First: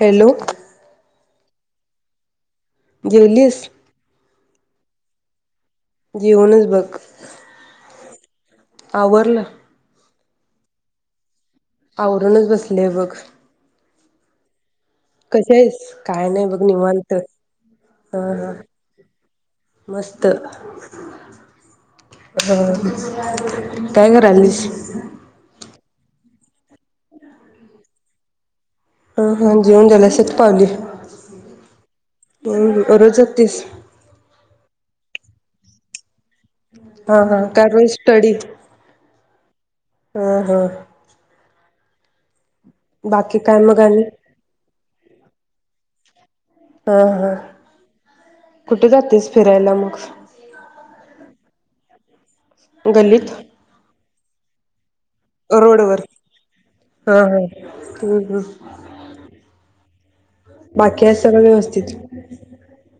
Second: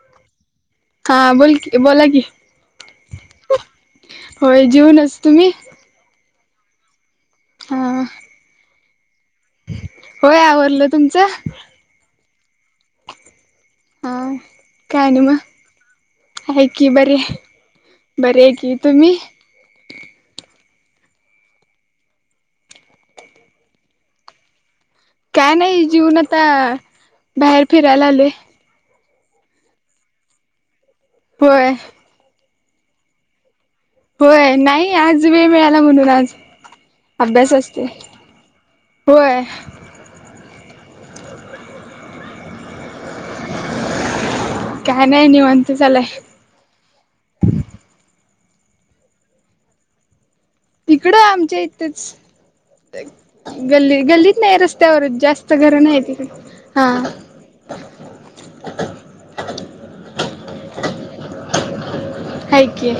Hello! हा बोल की बोला की जेवलीस? होय जेऊनस तूमी जेऊनच बघ हा! आवरलं होय आवरडलं तुमचं अवरूनच बसले बघ हां कश आहेस काय नाही बघ निवांत बरे हा बरे आहे की तुम्ही ह मस्त काय करायलीस काय नाही जीऊन आता बाहेर फिरायला आले ह हांजी हन जाऊन झाले शत पावली होय रोज जातेस होय नाही आज वेळ मिळाला म्हणून आज हा हा अभ्यास कर असते मग स्टडी होय हा हा बाकी काय मग आणि काय नाही निवांत चालय हा हा कुठे जातेस फिरायला मग इकडं आमच्या इथंच गलित गेलीत नाही रस्त्यावर रस्त्यावर जास्त घर नाही त हा [inaudible] बाकी हाय सगळं व्यवस्थित हाय की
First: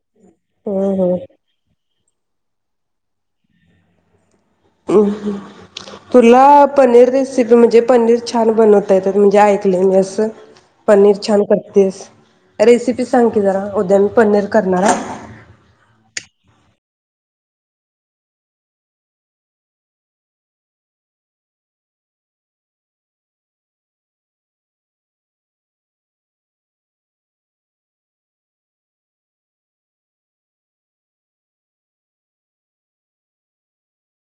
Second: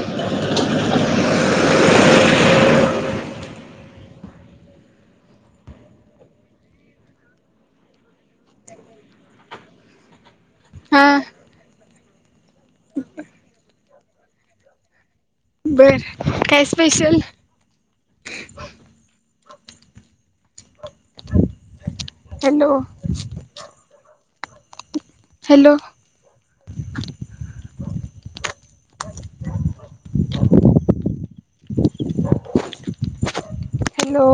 हम्म म तुला पनीर रेसिपी म्हणजे पनीर छान बनवता येत म्हणजे ऐकलंय मी असं हा पनीर छान करतेस रेसिपी सांग की जरा उद्याम पनीर करणारा बर काय special hello hello [inaudible] hello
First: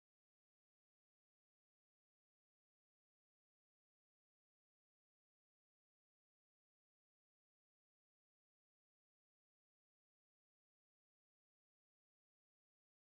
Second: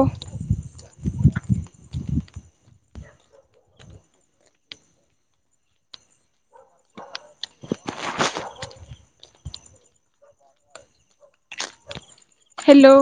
hello